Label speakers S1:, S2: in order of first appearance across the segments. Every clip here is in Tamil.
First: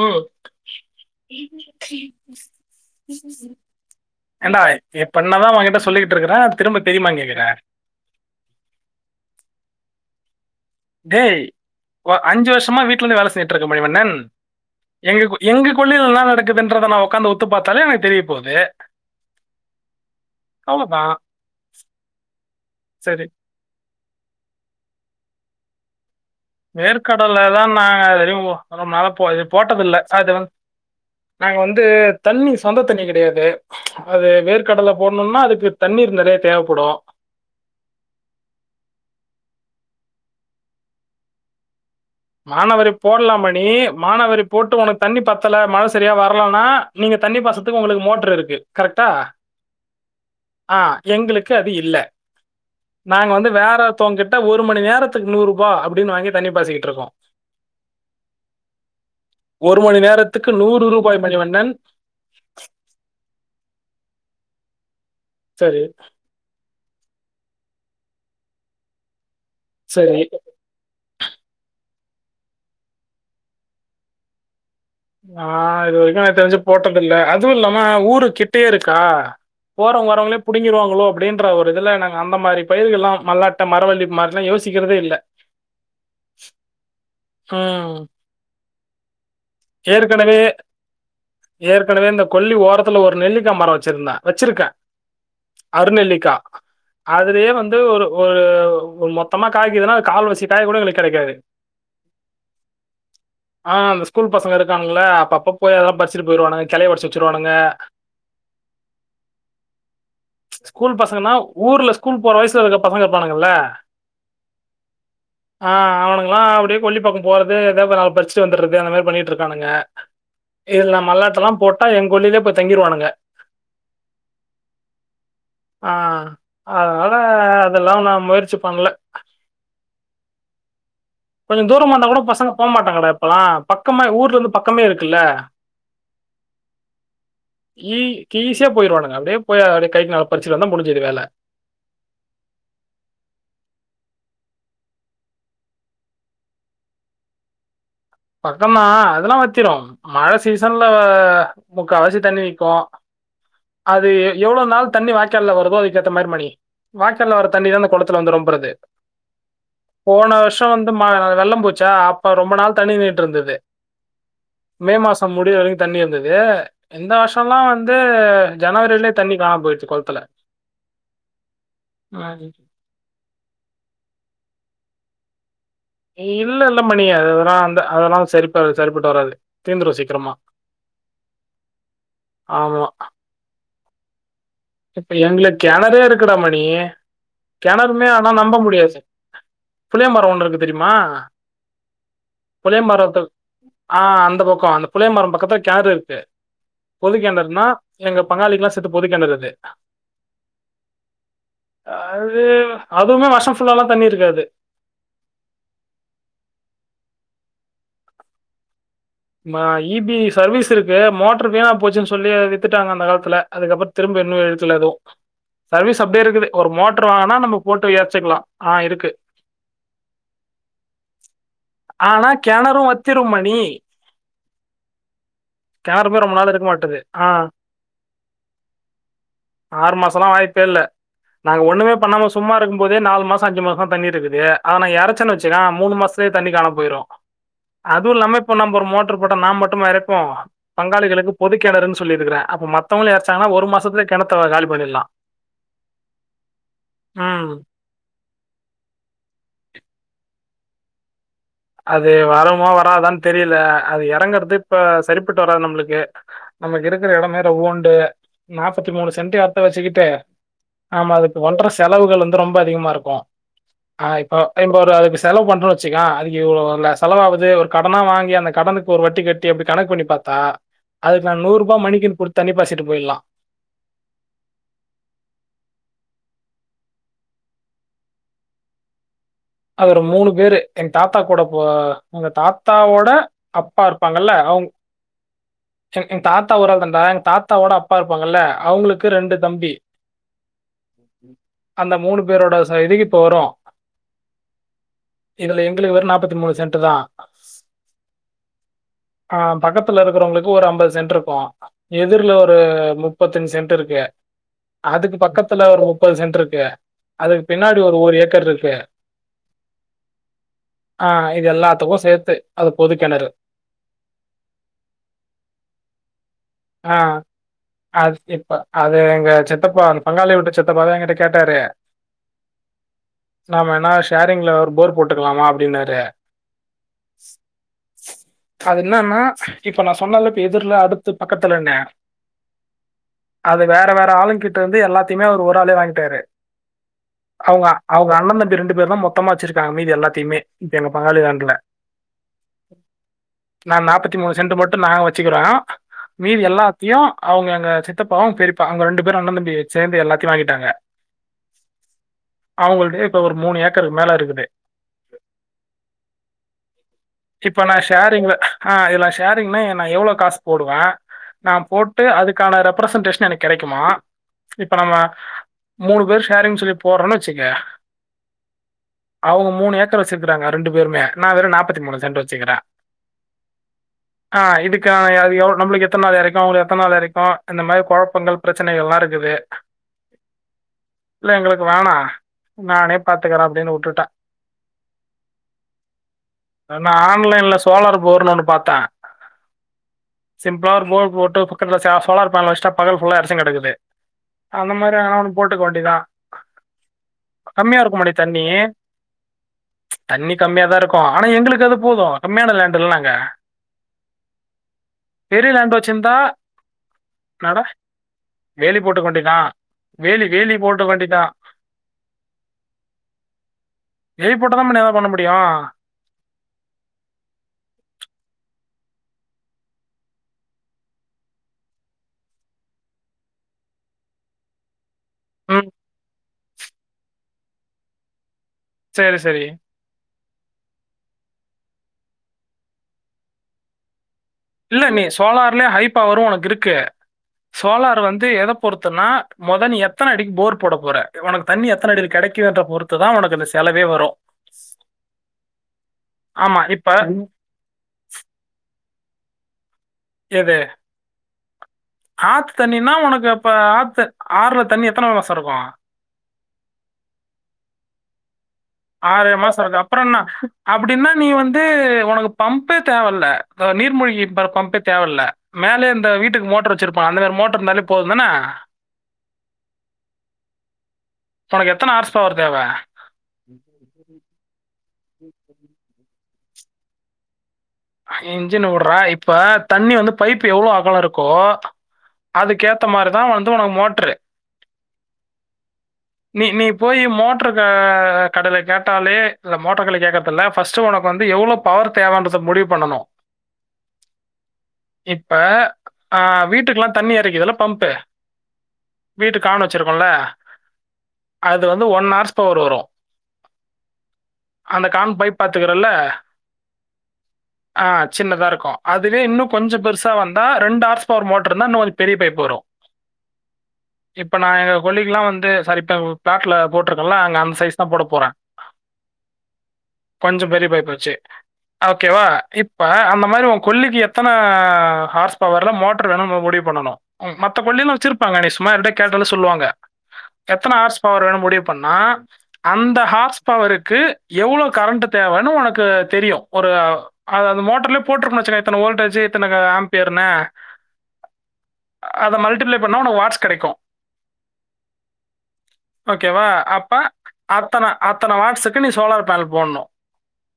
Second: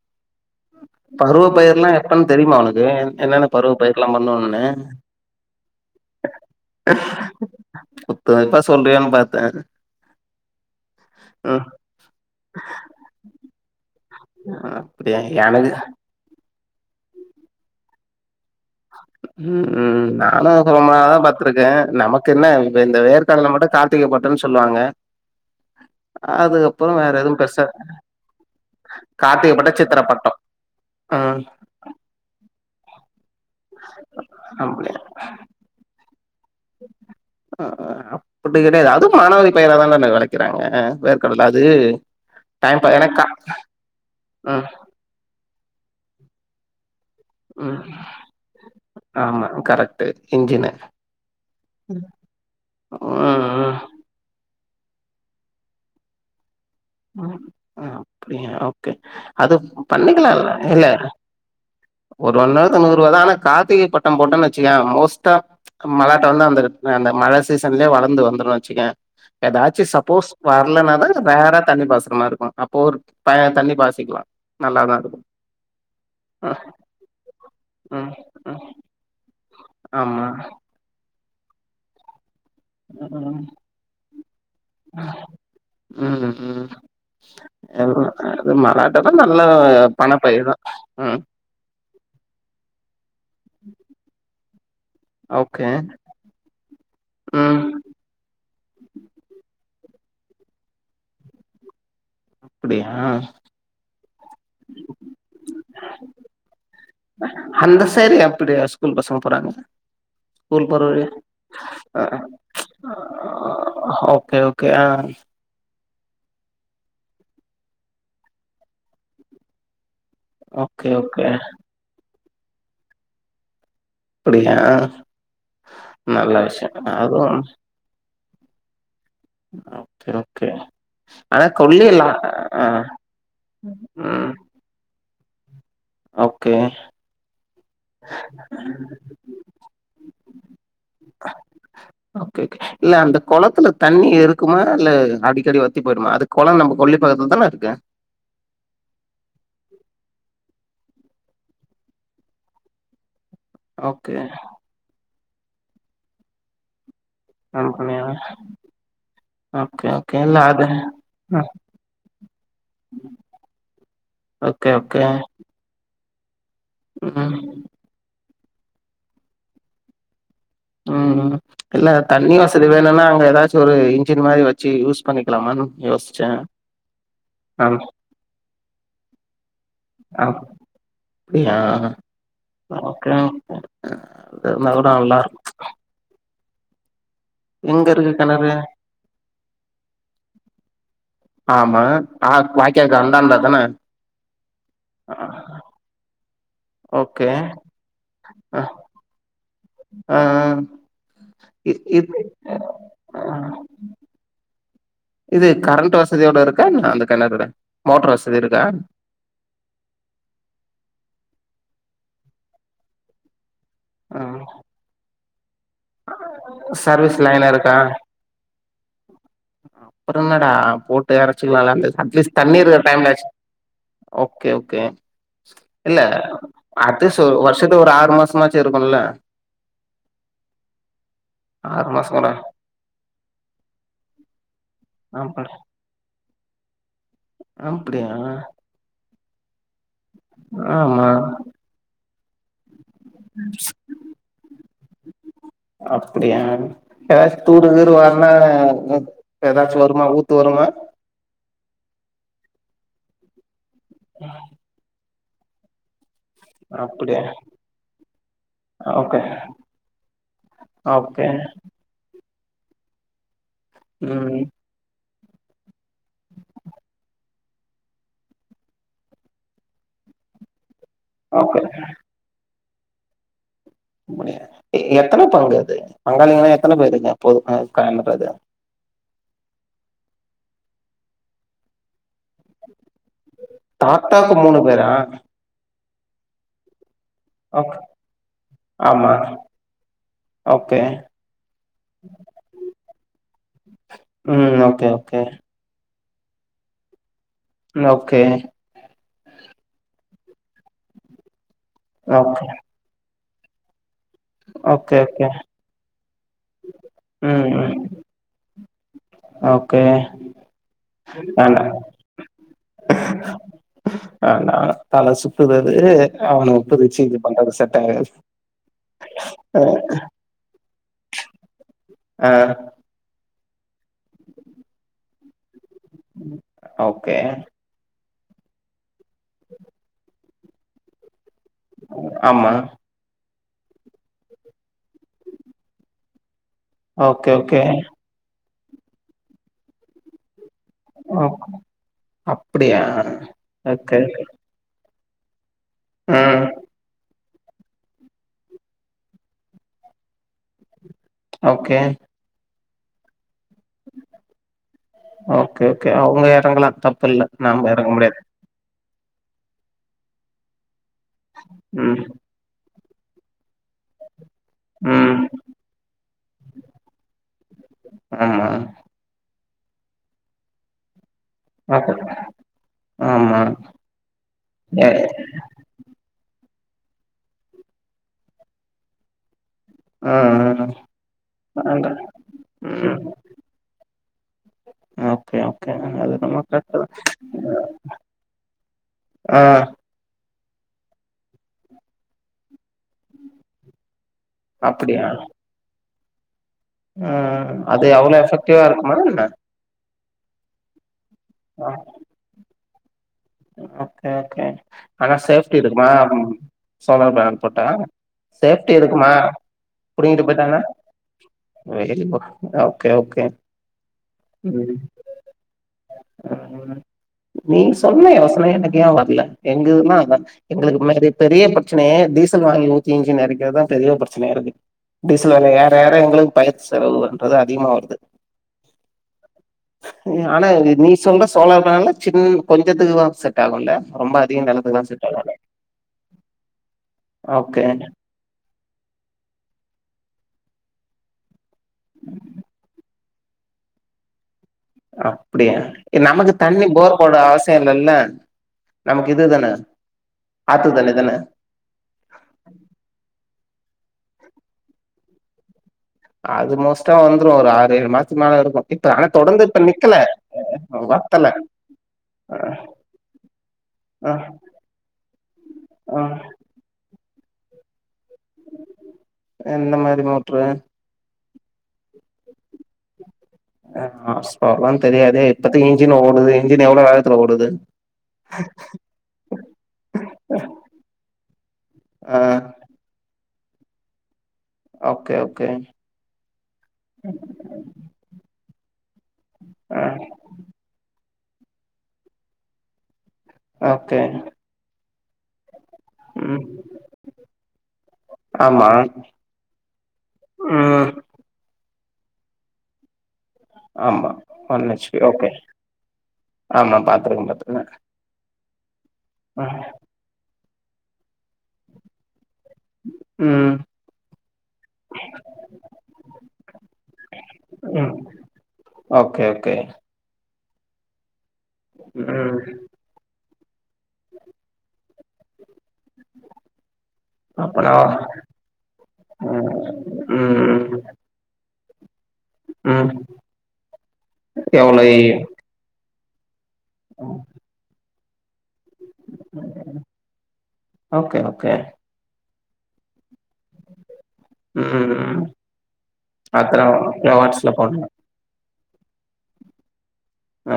S1: ஓ
S2: பருவ பயிர்லாம் எப்பன்னு தெரியுமா உனக்கு என்னென்ன பருவ பயிர்லாம்
S1: ஏன்டா
S2: பண்ணுவோம்னு
S1: பண்ணா தா உங்கிட்ட சொல்லிக்கிட்டுருக்குறே திரும்ப தெரியுமான் கேக்குறே
S2: குத்துமதிப்ப சொல்றியேன்னு பாத்தே
S1: டேய் அஞ்சு வருஷமா வீட்ல இருந்து வேலை செஞ்சுட்டு இருக்கே மணி வண்ணன்
S2: அப்படியா
S1: எங்க
S2: எனக்கு
S1: எங்க கொள்ளில என்ன நடக்குதுன்றதை நா உக்காந்து உத்து பாத்தாலே எனக்கு தெரிய போது
S2: [inaudible] ம் ம் நானு
S1: அவ்வளவுதான்
S2: சொகமாதா பாத்திருக்கே நமக்கு என்ன இப்ப இந்த
S1: சரி
S2: வேர்கடலை மட்டு கா [unintelligible] பட்டன்னு சொல்லுவாங்க அதுக்கப்பறோ வேற எதுவு
S1: வேர்க்கடலை
S2: பெருச
S1: தான் நாங்க எதுவும் ரொம்ப நாளா போ இது
S2: கார்திகப்பட்டோ சித்திர
S1: போட்டதில்லை அது
S2: பட்டோ
S1: வந்து
S2: ஆ
S1: நாங்க வந்து தண்ணி சொந்த தண்ணி கிடையாது அது வேர்க்கடலை
S2: அப்படியா
S1: போடணுனா அதுக்கு தண்ணீர் நெறைய தேவைப்படு
S2: அ அப்டி கிடையாது அது மாணவரி பயராதாலே விளைைக்கிறாங்க வேர்கடல அது டைம் பா
S1: மாணவரி
S2: எனக்கா
S1: போடலா மணி மாணவரி
S2: ம்
S1: போட்டு உனக்கு தண்ணி பத்தல மழை சரியா வரலனா நீங்க தண்ணி பாசத்துக்கு
S2: ம்
S1: உங்களுக்கு மோட்டரு இருக்கு கரெக்டா
S2: ஆமா கரெக்ட்
S1: ஆ எங்களுக்கு அது இல்லே நாங்க வந்து
S2: ம்
S1: வேற ஒருத்தவ கிட்ட ஒரு மணி நேரத்துக்கு நூறுரூபா அப்டின்னு வாங்கி தண்ணி பாச்சிக்கிட்டு இருக்கோ
S2: அப்டியா ஓகே அது
S1: மணி
S2: பண்ணிக்கலா
S1: நேரத்துக்கு ரூ.
S2: இல்ல
S1: மணிவண்ணன்.
S2: ஒரு ஒன்னு ஹவர் நூறு ரூபா தா ஆனா கார்த்திகை பட்ட போட்டேன் வச்சுக்கேயே மோஸ்ட
S1: சரி,
S2: ஆ மழை ட்டு வந்து அந்த அந்த மழை சீசன்லயே வளர்ந்து வந்துரு வச்சுக்கேயே ஏதாச்சு
S1: சரி.
S2: சப்போஸ் வரலனா தா ரேர்ரா தண்ணி பாச்சுறமாரி இருக்கு அப்போ ஒரு பய தண்ணி பாச்சிக்கலா நல்லாதா இருக்கு
S1: ஆ இது வரைக்கு நா தெரிஞ்சு போட்டதில்லை அதுவு இல்லாம
S2: ம் ம்
S1: ஊரு
S2: ம்
S1: கிட்டயே இருக்கா
S2: ஆமா
S1: போறோவங்கவாரவங்களே புடிங்கிருவாங்களோ அப்டின்ற ஒரு இதுல நாங்க அந்த மாரி பயிர்கள் எல்லா மல்லாட்ட மரவள்ளி மாரிலா யோசிக்கிறதே இல்ல
S2: ம் ம்
S1: ம்.
S2: எல்லா அது மராட்டாதா நல்ல
S1: ஏற்கனவே
S2: பணப்பயிர் தா உம்
S1: ஏற்கனவே இந்த கொல்லி ஓரத்துல ஒரு நெல்லிக்கா மரோ வச்சிருந்தே வச்சிருக்கே
S2: ஓகே
S1: அருநெல்லிக்கா அதுலயே
S2: ம்
S1: வந்து ஒரு ஒரு ஒரு மொத்தமா காய்க்குதுன்னா கால்வாசி காயு கூட எங்ளுக்கு கெடைக்காது
S2: அப்டியா
S1: ஆ அந்த ஸ்கூல் பசங்க இருக்காங்கல்ல அப்ப அப்ப போய் அதெல்லா பரிச்சுட்டு போயிருவாங்க கிளைய ஒடிச்சு வச்சுருவானுங்க
S2: அந்த சைட்ல அப்டியா ரொம்ப சூப்பரா இருந்தது
S1: ஸ்கூல் பசங்கன்னா ஊர்ல
S2: அ
S1: ஸ்கூல் போற வயசுல இருக்க பசங்க இருப்பானுங்கல்ல
S2: ஓகே ஓகே ஆஹ்
S1: ஆஹ் அவனுங்கல்லா அப்டியே கொல்லிப்பக்கோ போறது எதாவ்து நா பறிச்சுட்டு வந்துறது அந்த மாரி பண்ணிட்டு இருக்கானுங்க
S2: ஓகே
S1: இதுல்ல
S2: ஓகே
S1: மல்லாட்டல்லா போட்டா எங்க கொள்ளில போய் தங்கிருவானுங்க
S2: அப்படியா
S1: ஆ
S2: நல்ல விஷயம்
S1: அதனால
S2: அதுவும்
S1: அதெல்லா நா முயற்சி பண்ல
S2: ஓகே ஓகே ஆனா
S1: கொஞ்சோ தூரமா
S2: கொல்லில
S1: வந்தா கூட பசங்க
S2: ஆ
S1: போமாட்டாங்கடா இப்பல்லா பக்கமா
S2: ம்
S1: ஊர்ல இருந்து பக்கமே இருக்குல்ல
S2: ஓகே
S1: ஈ கீசியா போயிருவானுங்க அப்டியே போய் அப்டியே கைக்கு நல்லா பறிச்சுனு வந்தா முடிஞ்சுது வேல
S2: ஓகே இல்ல அந்த குளத்துல தண்ணி இருக்குமா இல்ல அடிக்கடி வத்தி போயிடுமா அது குளோ நம்ம கொல்லி பக்கத்துல தானே இருக்கு
S1: பக்கோதா அதெல்லா வத்திரு மழ சீசன்ல முக்கா வாசி தண்ணி நிக்கு அது
S2: ஓகே
S1: எவ்ளோ நாள் தண்ணி வாய்கால்ல வருதோ அதுக்கு ஏத்த மாரி மணி வாக்கால வர தண்ணீ தா இந்த
S2: கம்பெனியா?
S1: குளத்துல வந்து ரொம்பறது
S2: ஓகே
S1: போன
S2: இல்ல அது
S1: வருஷோ வந்து
S2: அ
S1: வெள்ளம்போச்சா அப்ப ரொம்ப நாள் தண்ணி போய்ட்டு இருந்தது
S2: ஓகே
S1: மே
S2: ஓகே
S1: மாசோ முடிர வரைக்கு தண்ணி இருந்தது எந்த
S2: ம்
S1: வருஷல்லா வந்து ஜனவரிலயே தண்ணி காணாம போய்டுச்சு குளத்துல
S2: உம் இல்ல தண்ணி
S1: ம்.
S2: வசதி வேணுன்னா அங்க எதாச்சு ஒரு இன்ஜின் மாரி வச்சு யூஸ் பண்ணிக்லா யோஸ்
S1: இல்ல இல்ல மணி அதெல்லா அந்த அதெல்லா சரிப்ப சரிப்பட்டு வராது தீந்துரும்
S2: அ
S1: சீக்கிரமா.
S2: அப்டியா
S1: ஆமா.
S2: ஓகே அது இருந்தா கூட
S1: இப்ப
S2: நல்லா
S1: எங்கள கெணரே இருக்குடா மணி
S2: இருக்கும் எங்க
S1: கெணறுமே
S2: இருக்கு
S1: ஆனா
S2: கிணறு
S1: நம்ப முடியாது புளிய மர ஒன்னு இருக்கு தெரியுமா
S2: ஆமா ஆ
S1: புளிய
S2: வாய்க்காக்கு
S1: மரத்து
S2: அந்தாண்ட தான
S1: ஆஹ் அந்த பக்கோ அந்த புளிய
S2: அ
S1: மரோ பக்கத்துல கேரு இருக்கு
S2: ஓகே
S1: பொதுக்கெணறுனா எங்க
S2: அ
S1: பங்காளிக்ல்லா சேத்து பொதுக்கெணறு அது
S2: ஆ இ இத் ஆ
S1: அதுவுமே வருஷோ ஃபுல்லால்லா தண்ணி இருக்காது
S2: இது கரண்ட் வசதியோட இருக்கா என்ன அந்த கிணறுல மோட்ரு வசதி இருக்கா
S1: இபி சர்வீஸ் இருக்கு மோட்ரு வீணா போச்சுனு சொல்லி வித்துட்டாங்க அந்த காலத்துல அதுக்கப்புறோ திரும்ப
S2: ம்
S1: இன்னு இழுக்கல எதோ சர்வீஸ் அப்டியே இருக்குது ஒரு மோட்ரு
S2: சர்வீஸ்
S1: வாங்குனா
S2: லைன்
S1: நம்ம
S2: இருக்கா
S1: போட்டு ஏச்சுரலா ஆஹ் இருக்கு
S2: அப்புறோ என்னடா போட்டு இறச்சுரலா அட்லீஸ்ட் தண்ணீ இருக்ற டைம்லயாச்சு
S1: இ
S2: ஓகே ஓகே இல்ல
S1: கெணறுமே ரொம்ப நாள் இருக்க மாட்டுது
S2: அட்லீஸ்ட்
S1: ஆ
S2: ஒரு வருஷத்துக்கு ஒரு ஆறு மாசமாச்சு இருக்குல்ல
S1: ஆறு மாசோல்லா வாய்ப்பே இல்ல நா
S2: ஆறு
S1: ஒன்னுமே
S2: மாசோ
S1: பண்ணாம
S2: கூட
S1: சும்மா இருக்கும் போதே நாலு மாசோ அஞ்சு மாசமா தண்ணி இருக்குது அத நா இறச்சன்னு வச்சக்க மூணு மாசத்தலா தண்ணி காண போயிரு
S2: அம்ப்டியா
S1: ர் மோட்டர் போட்ட நா மட்டும எரைப்போ
S2: ஆமா
S1: பங்காளிகளுக்கு பொது கிணறுன்னு சொல்லிருக்கற அப்ப மத்தவங்களு ஏறச்சாங்கன்னா ஒரு மாசத்துல கிணத்த காலி பண்ணிடலா
S2: அப்டியா ஏதாச்சி
S1: ம்.
S2: தூரு தூர் வர்னா ம் ஏதாச்சு வருமா ஊத்து வருமா
S1: அது வரம வராதான்னு தெரியல அது இறங்கறது இப்ப சரிப்பட்டு வராது நம்மளுக்கு நமக்கு இருக்குற
S2: அப்படியா
S1: எடமே ரெவெண்டு நாப்பத்தி மூணு
S2: ஓகே
S1: சென்டி எடத்த வச்சுக்கிட்டு ஆமா
S2: ஓகே.
S1: அதுக்கு ஒன்ற ஸ் செலவுகள் வந்து ரொம்ப அதிகமாருக்கு
S2: ம்.
S1: இப்ப அதுக்கு செலவு பண்ற வச்சுக்க இவளோ செலவாவது ஒரு கடனா வாங்கி அந்த கடனுக்கு ஒரு வட்டி கட்டி அப்டி கணக்கு பண்ணி பாத்தா அதுக்கு நா நூறு
S2: ஓகே.
S1: ருபா மணிக்கின் குடுத்து தண்ணிப்பாய்ச்சிட்டு போயிடலா
S2: முடியா எத்தன பங்கு அது பங்காளிங்கான எத்தன பேரு இருக்கு [unintelligible]
S1: அது ஒரு மூணு பேரு எங்க தாத்தா கூட போ எங்க தாத்தாவோட அப்பா இருப்பாங்கல்ல
S2: தாத்தாக்கு
S1: அவங்
S2: பேரா?
S1: எனக்கு எங்க தாத்தா ஒராள் தான்டா தாத்தாவோட
S2: ஓகே.
S1: அப்பா இருப்பாங்கல்ல அவங்களுக்கு
S2: ஆமா.
S1: ரெண்டு தம்பி
S2: ஓகே
S1: அந்த மூணு பேரோட சைடு இப்போ வரு
S2: ம் ஓகே ஓகே
S1: இதுல எங்களுக்கு வெறு நாப்பத்தி மூணு சென்ட்டு தா
S2: ம் ஓகே
S1: ஆ பக்கத்துல இருக்கிறவங்களுக்கு ஒரு ஐம்பது சென்ட்ருக்கு எதிர்ல
S2: ஓகே.
S1: ஒரு முப் பத்தஞ்சு சென்ட்ருக்கு
S2: ஓகே,
S1: அதுக்கு
S2: ஓகே.
S1: பக்கத்துல ஒரு முப்பது சென்ட்ருக் கு அதுக்கு
S2: ம், ம்.
S1: பின்னாடி ஒரு ஒரு ஏக்கர் இருக்கு
S2: ஓகே
S1: ஆ இது
S2: வேண்டா
S1: எல்லாத்துக்கு சேத்து அது பொதுக்கேணறு
S2: வேணா தல சுத்துதது அவனுங்
S1: ஆ
S2: பிரிச்சிக்கிட்டு அது செட் ஆகாது
S1: அது இப்ப அது எங்க
S2: அ
S1: சித்தப்பா அந்த பங்காளி வீட்டு சித்தப்பாதா எங்கிட்ட கேட்டாரு
S2: ஆ
S1: நாம வேனா ஷேரிங்ல ஒரு போர் போட்டுக்கலாமா அப்டின்னாரு
S2: ஓகே
S1: அது என்னன்னா இப்ப நா சொன்னன்ல இப்ப எதிர்ல அடுத்து பக்கத்துலன்னு
S2: ஆமா.
S1: அத வேற வேற ஆளுங்கிட்ட இருந்து எல்லாத்தையுமே அவர் ஒரு ஆளே வாங்கிட்டாரு
S2: ஓகே, ஓகே.
S1: அவங்க அவங்க அண்ணந்தம்பி ரெண்டு பேரு தா மொத்தமா வச்சிருக்காங்க மீதி எல்லாத்தையுமே இப்ப எங்க
S2: ஓ
S1: பங்காளி [unintelligible]
S2: அப்படியா?
S1: நா
S2: ஓகே.
S1: நாப்பத்தி மூணு சென்ட் மட்டு நாங்க வச்சுக்கிறோ மீதி
S2: ம்.
S1: எல்லாத்தியு அவங்க அங்க சித்தப்பா அவங்க பெரியப்பா அவங்க ரெண்டு பேரு அண்ண தம்பி சேர்ந்து எல்லாத்தையு வாங்கிட்டாங்க
S2: ஓகே
S1: அவங்கள்ட்ட இப்ப ஒரு மூணு ஏக்கருக்கு மேல இருக்குது
S2: ஓகே ஓகே அவங்க எறங்கலா தப்பில்ல
S1: இப்ப
S2: நாம
S1: நான்
S2: எறங்க முடியாது
S1: ஷேரிங்ல ஆ இதுல்ல ஷேரிங்னா நா எவ்ளோ காசு போடுவ நா
S2: ம்
S1: போட்டு அதுக் க்கான ரெப்ரசன்டேஷன் எனக்கு கிடைக்குமா இப்ப நம்ம
S2: ம்
S1: மூணு பேர் ஷேரிங் சொல்லி போடுறன்னு வச்சிக்க
S2: ஆமா
S1: அவங்க மூணு ஏக்கர் வச்சிருக்கறாங்க ரெண்டு பேருமே நா வெறும் நாற்பத்தி
S2: ஓகே
S1: மூணு சென்ட் வெச்சுக்கிற
S2: ஆமா
S1: ஆ
S2: எ
S1: இதுக்கு எவ்ளோ நம்ளுக்கு எத்தன நாள் வரைக்கு உங்களுக்கு எத்தன நாள் வரைக்கு இந்த மாரி கொழப்பங்கள் பிரச்சனைகள்லா இருக்குது
S2: ஆ
S1: இல்ல
S2: ஆ
S1: எங்களுக்கு
S2: ஆண்டா
S1: வேணா நானே
S2: ம்
S1: பாத்துக்கறே அப்டின்னு வுட்டுட்டே
S2: ஓகே ஓகே அது நம்ம
S1: நான் ஆன்லைன்ல சோலார்
S2: [unintelligible]
S1: போர்ன்னு ஒண்ணு பாத்தேன்.
S2: ஆ
S1: சிம்பிளா ஒரு போர் போட்டு பக்கத்துல சே சோலார் பேனல் வச்சா பகல் புல்லா எறச்சினு கெடக்குது அந்த மாரி எதனா ஒண்ணு போட்டுக்க வேண்டித்தா
S2: அ அ அதே
S1: உப்புமடி தண்ணி தண்ணி கம்மியா தா இருக்கு ஆனா எங்குளுக்கு
S2: ஆ
S1: அது போது கம்மியான லேண்டுல்லங்
S2: ஓகே ஓகே ஆனா
S1: பெரிய
S2: சேஃப்டி
S1: லேண்ட்
S2: இருக்குமா
S1: வச்சிருந்தா,
S2: சோலார் பேனல்
S1: என்னடா
S2: போட்டா சேப்டி
S1: வேலி போட்டுக்க
S2: இருக்குமா
S1: வேண்டியதான். வேலி
S2: புடிங்கிட்டு
S1: வேலி
S2: போயிட்டான்னா
S1: போட்டுக்க வேண்டியதான்.
S2: [unintelligible] ஓகே ஓகே
S1: வெய்ட் போட்ட தான்பா நீ அதா பண்ண முடியு
S2: அ நீ சொன்ன யோசன எனுக்கு ஏ வர்ல எங்குதுனா அதா எங்களுக்கு மாரி பெரிய பிரச்சனையே டீசல் வாங்கி ஊத்தி எஞ்சின் எறைக்கிறதுதா பெரிய பிரச்சனையா இருக்கு டீசல் வெல
S1: ம்.
S2: எற எற எங்குளுக்கு பயிற்சி செலவுன்றது அதிகமா வருது
S1: சேரி செரி
S2: ஆனா நீ சொல்ற சோழார் பேனல்ல சின்ன கொஞ்சத்துக்கு செட் ஆகுல்ல ரொம்ப அதி
S1: இல்ல நீ சோலார்லயே ஹை பவரு உனக்கு இருக்கு
S2: ஓகே
S1: சோலார் வந்து எத பொறுத்தனா மொத நீ எத்தன அடிக்கு போர் போட போற உனக்கு தண்ணி எத்தன அடில கெடைக்குன்ற பொறுத் துதா உனக்கு அந்த செலவே வரு
S2: அப்படியா நமக்கு
S1: ஆமா.
S2: தண்ணி
S1: இப்ப
S2: போர் போட
S1: தண்ணி
S2: அவசி ம் இல்லல்ல நமக்கு இதுதானே
S1: எது ஆத்து தண்ணினா உனக்கு இப்ப ஆத்து ஆறுல தண்ணி எத்தன மாசோ இருக்கு
S2: அது மோஸ்ட்டா வந்துரு ஒரு ஆறு ஏழு மாசத்துக்கு மேல இருக்கு இப்ப ஆனா
S1: ஆறு ஏழு
S2: தொடர்ந்து இப்ப
S1: மாசோ இருக்கு
S2: நிக்கல
S1: அப்புறம் என்ன அப்டின்னா நீ
S2: வத்தல
S1: வந்து உனக்கு
S2: ஆ
S1: பம்பப்பே தேவல்ல அ
S2: ஆ
S1: நீர்மூழ்கி பம்பே தேவயில்ல மேலயே
S2: ஆ
S1: இந்த வீட்டுக்கு மோட்டர் வெச்சிருப் போ அந்த மாரி மோட்டர் இருந்தால போதுந்தான
S2: எந்த மாரி மோட்ரு
S1: உனக்கு எத்தன ஆர்ஸ்பவரு தேவ
S2: அ ஆர்ஸ் பவர்லா தெரியாதே இப்பத்திக்கு இன்ஜின் ஓடுது இன்ஜின் எவ்ளோ வேகத்துல ஓடுது
S1: இன்ஜின் வுட்ற இப்ப தண்ணி வந்து பைப் எவ்ளோ அகல இருக்கோ
S2: ஆ
S1: அதுக்கேத் த மாரிதா வந்து உனக்கு மோட்ரு
S2: ஓகே ஓகே
S1: நீ நீ போய் மோட்டரு கடைல கேட்டாலே இந்த
S2: ஆ
S1: மோட்டார் கடைல கேக்கற்துல்ல ஃபஸ்ட்டு உனக்கு வந்து எவ்ளோ பவர் தேவன்றத முடிவு பண்ணணு
S2: ஓகே
S1: இப்ப ஆ
S2: ம்
S1: வீட்டுக்கெல்லா தண்ணி எறைக்குதுல்ல பம்பு
S2: ஆமா
S1: வீட்டு காவனு வெச்சிருக்கோல்ல
S2: ம்
S1: அது வந்து ஒன் ஹர்ஸ் பவர் வரு
S2: ஆமா ஒன்
S1: அந்த
S2: ஹெச் பி
S1: கான்
S2: ஓகே
S1: பைப் பாத்துக்கறல்ல
S2: ஆமா பாத்துருக்க பாத்துருக்க
S1: ஆ சின்னதா இருக்கு அதுவே இன்னு கொஞ்ச பெருசா வந்தா ரெண்டு ஹார்ஸ் பவர் மோட்டரு இருந்தா இன்னு கொஞ்ச பெரிய பைப்பு வரு
S2: ம்
S1: இப்ப நா எங்க கொல்லிக்கெல்லா வந்து சாரி இப்ப பிளட்ல போட்டிருக்கல்ல அங்க அந்த சைஸ் தா
S2: ம்
S1: போட போறே
S2: ஓகே ஓகே
S1: கொஞ்சோ பெரிய பைப்பு வச்சு ஓகேவா
S2: ம்
S1: இப் ப்ப அந்த மாரி ஒ கொல்லிக்கு எத்தன ஹார்ஸ் பவர்ல மோட்ரு வேணா நம்ம முடிவு பண்ணணு மத்த
S2: அப்பனா
S1: கொல்லில்லா வச்சிருப்பாங்க நீ சும்மா அவருகிட்ட கேட்டாலு சொல்லுவாங்க
S2: ம் ம்
S1: எத்தன ஹார்ஸ் பவர் வேணு முடிவு பண்ணா
S2: ம்
S1: அந்த ஹார்ஸ் பவருக்கு எவ்ளோ கரண்டு தேவன்னு ஒனக்கு தெரியு ஒரு அது அந்த மோட்டர்லய போட்டுச்ச இத்தன ஓல்டேஜூ இத்தன ஆம்பியர்ன
S2: ஓகே ஓகே
S1: அத மல்டிபிளை பண்ணா ஒனக்கு வாட்ஸ் கெடைக்கு
S2: ம்
S1: ஓகேவா
S2: அத்தன
S1: அப்ப
S2: கிலோவாட்ஸ்ல போட்னு
S1: அத்தன அத்தன வாட்ஸ்சுக்கு நீ சோலார் பேனல் போட்ணு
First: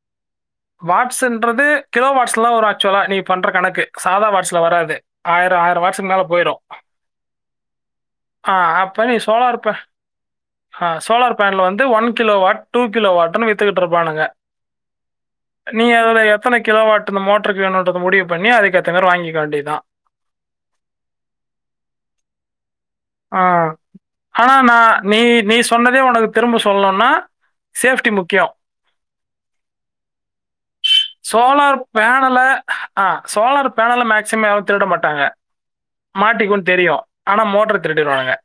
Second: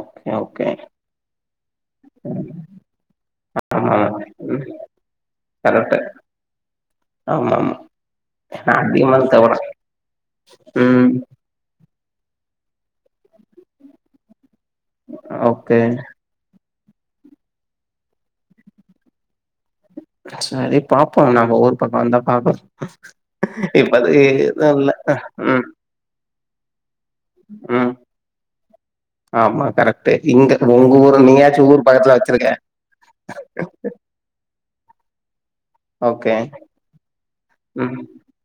S2: ஓகே ஓகே
S1: வாட் டுன்றது கிலோ வாட்ஸ்லதா வரு ஆக்சுவலா நீ பண்ற கணக்கு
S2: ஆமா
S1: சாதா வாட்ஸ்ல
S2: ம்
S1: வராது ஆயிரோ ஆயிரோ
S2: கரெக்ட்டு
S1: வாட்ஸ்சுக் மேல போய்ரு
S2: ஆமா ஆமா நா
S1: அப்ப நீ
S2: அதிகமான தவர ம்
S1: ஃபேன்ல வந்து one kilo watt two kilo வாட்டுனு வித்துக்கிட்ருப்பானுங்க
S2: ஓகே.
S1: நீங்க அதுல எத்தன கிலோ வாட்டு இந்த மோட்ருக்கு வேணுன்றத முடிவு பண்ணி அதுக்கு ஏத்த மாரி வாங்கிக்க வேண்டியதா
S2: செரி பாப்போ நம்ப ஊர் பக்கோ வந்தா பாப்போ
S1: ஆ.
S2: இப்ப அதுக்கு எது இல்ல அ ம்
S1: இதே ஒனக்கு திரும்ப சொல்ணுனா
S2: ம்.
S1: சேஃப்டி முக்கியோ
S2: ஆமா கரெக்ட்டு இங்க ஒங்க ஊர் நீயாச்சும்
S1: சோலார்
S2: ஊர் பக்கத்துல
S1: பேனல
S2: வச்சிருக்க.
S1: ஆ சோலார் பேனல மேக்சிமம் யாரு திருட மாட்டாங்க
S2: ஓகே.
S1: மாட்டிக்குன் தெரியு ஆனா மோட்ர
S2: ம்.
S1: திருடிருவானுங்க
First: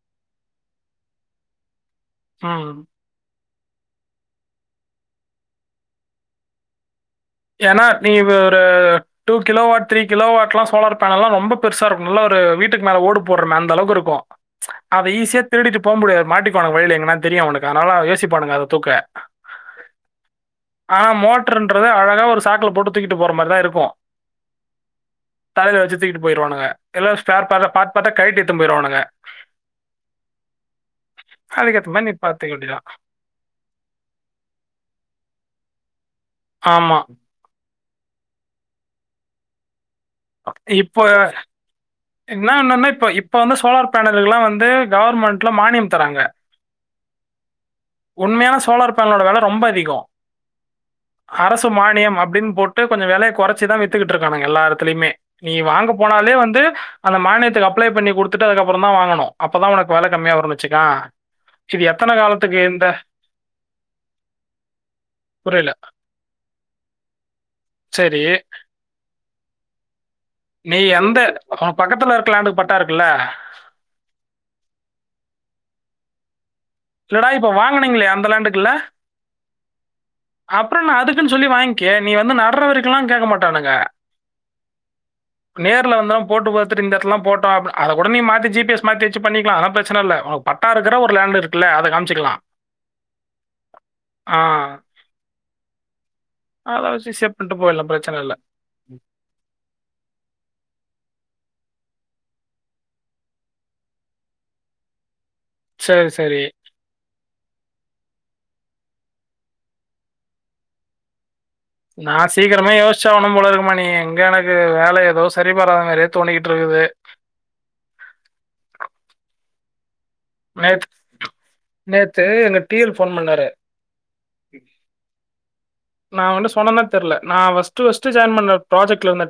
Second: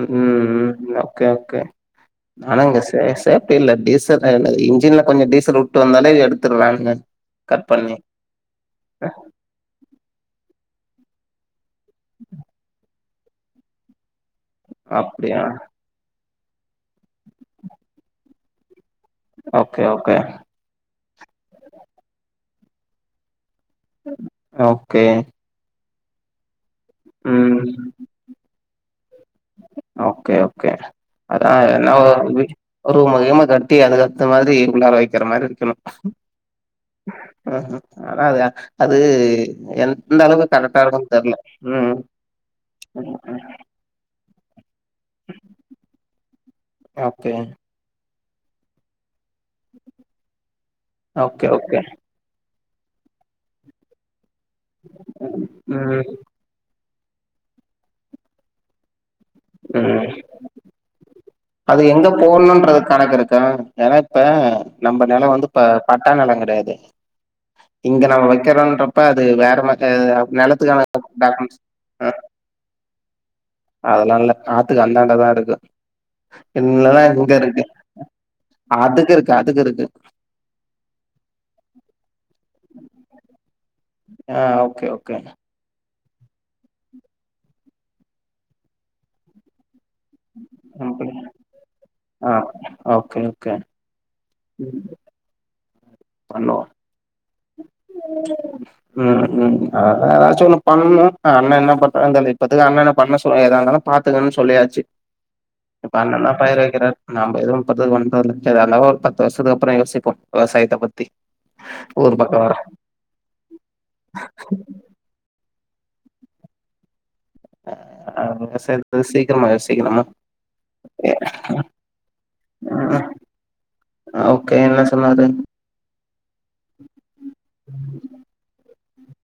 S2: ம் ம் ஓகே ஓகே ஆனா
S1: ம்.
S2: ஒங்க சே சே அப்டில்ல டீசல் லைன்ல இன்ஜின்ல கொஞ்சோ டீசல் வுட்டு வந்தாலே எடுத்திறானுங்க
S1: ஏனா நீ ஒரு two kilo watt three kilo வாட்ல்லா சோலார் பேனல்லா ரொம்ப பெருசாருக்கு நல்லா ஒரு வீட்டுக்கு மேல ஓடு போடுறமே அந்த அளவுக்கு இருக்கு அத
S2: அப்டியா?
S1: ஈஸியா திருடிட்டு போமுடியாது மாட்டிக்வானுங்க வழில எங்கான்னா தெரியு அவனுக்கு அனால யோசிப்பானுங்க அத தூக்க
S2: ஓகே ஓகே
S1: ஆனா மோட்ருன்றது அழகா ஒரு சாக்ல போட்டு தூக்கிட்டு போற மாரிதா இருக்கு
S2: ஓகே
S1: தலைல வச்சு தூக்கிட்டு போய்ருவானுங்க இல்ல ஸ்பேர்
S2: ம்.
S1: ஸ்பேரா பார்ட் பார்ட்டா கழ்ட்டி எத்துன் போயிர்வானுங்க
S2: ஓகே ஓகே அதா
S1: அதுக்கேத்த மாரி
S2: என்னவோ
S1: நீ பார்த்துக்க வேண்டியது தான்.
S2: ஒருமயிமா கழ் ட்டி அதுக்கேத்த மாரி உள்ளார வைக்கிற மாரி இருக்கணு
S1: ஆமா
S2: ம் ஆனா அ அது என் எந்தளவுக்கு
S1: இப்போ
S2: கரெக்டாருக்குன் தெர்ல ம்
S1: பேனல்களுக்லா வந்து கவர்மெண்ட்ல மானியம் தராங்க
S2: ஓகே
S1: உண்மையான சோலார் பேனலோட வெல ரொம்ப அதிகோ
S2: ஓகே,
S1: அரசு
S2: ஓகே.
S1: மானியம் அப்டின் போட் டு கொஞ்சோ வெலய கொறச்சுதா வித்துக்கிட்டு இருக்கானுங்க எல்லாரு நீ வாங்க
S2: ம்,
S1: போனாலே வந்து அந்த மானியத்துக்கு அப்ளை பண்ணி குடுத்துட்டு அதுக்கப்றோதா வாங்கனு அப்பதா ஒனக்கு வெல
S2: ம்.
S1: கம்மியா வரு வச்சுக்க
S2: அது எங்க போணுன்றது கணக்கு இருக்கா ஏனா இப்ப நம்ப நெலோ வந்து ப
S1: புரியல.
S2: பட் டா நெலோ கெடயாது இங்க நம்ம
S1: சரி.
S2: வைக்கிறோன்றப்ப அது வேற மா அ
S1: நீ
S2: நெலத்துக்கான
S1: எந்த
S2: டாக்குமெண்ட்ஸ்
S1: உனக்கு பக்கத்துல
S2: அ
S1: இருக்க லேண்டுக்கு பட்டா இருக்குல்ல
S2: அதெலால்ல ஆத்துக்கு அந்தாண்டதாருக்கு இனதான்
S1: இல்லடா
S2: எங்க
S1: இப்ப
S2: இருக்கு
S1: வாங்குனீங்களே அந்த
S2: அதுக்கு இருக்கு அதுக்கு இருக்கு
S1: அப்பறென்ன அதுக்குன்னு சொல்லி வாங்கிக்கே நீ வந்து நடுற வரைக்கெல்லா கேட்க மாட்டானுங்க
S2: அ ஓகே ஓகே
S1: நேர்ல வந்தா போட்டு பாத்துட்டு இந்த எடத்துலாதா போட்டோ அத கூட நீ மாத்தி ஜி பி எஸ் மாத்தி வச்சி பண்ணிக்லா அதுலா பிரச்சனல்ல பட்டா இருக்கிற ஒரு லேண்டு இருக்
S2: அ ஓகே ஓகே
S1: அ
S2: பண்வோ
S1: அத வச்சி ஈஸியா பண்ட்டு போய்லா பட்
S2: ம் ஏதாச்சு ஒண்ண பண்ணனூ அண்ண என்ன பண்றார்னு தெர்ல இப்பத்துக்கு அண்ண என்ன பண்ண சொல்ல ஏதா இருந்தாலு பாத்துங்கன்னு சொல்லியாச்சு இப்ப
S1: சரி,
S2: அண்ணதா
S1: சரி.
S2: பயிர் வைக்கிறாரு நாம எதுவு இப்பபண்றதில்ல எதா இருந்தாலூ ஒரு பத்து வருஷத்துக்கு அப்பறொ யோசிப்போ வெவசாயத்த பத்தி
S1: நா
S2: ஊர் பக்கோ வர
S1: சீக்கிரமே யோசிச்சாவுனு போலருக்கு மணி எங்க எனக்கு வேல ஏதொ சரிவராத மாரியேதோனீக்கிட்டு இருக்குது
S2: அப்டியா சரி சீக்கிரமா யோசிக்கு நம்ம
S1: நேத் நேத்து எங்க டியல் போன் பண்ணாரு
S2: அ ஓகே என்ன சொன்னாரு
S1: நா அவன்ட்ட சொன்னனா தெர்ல நா பஸ்ட் பஸ்ட் ஜாயின் பண்ண ப்ராஜெக்ட்ல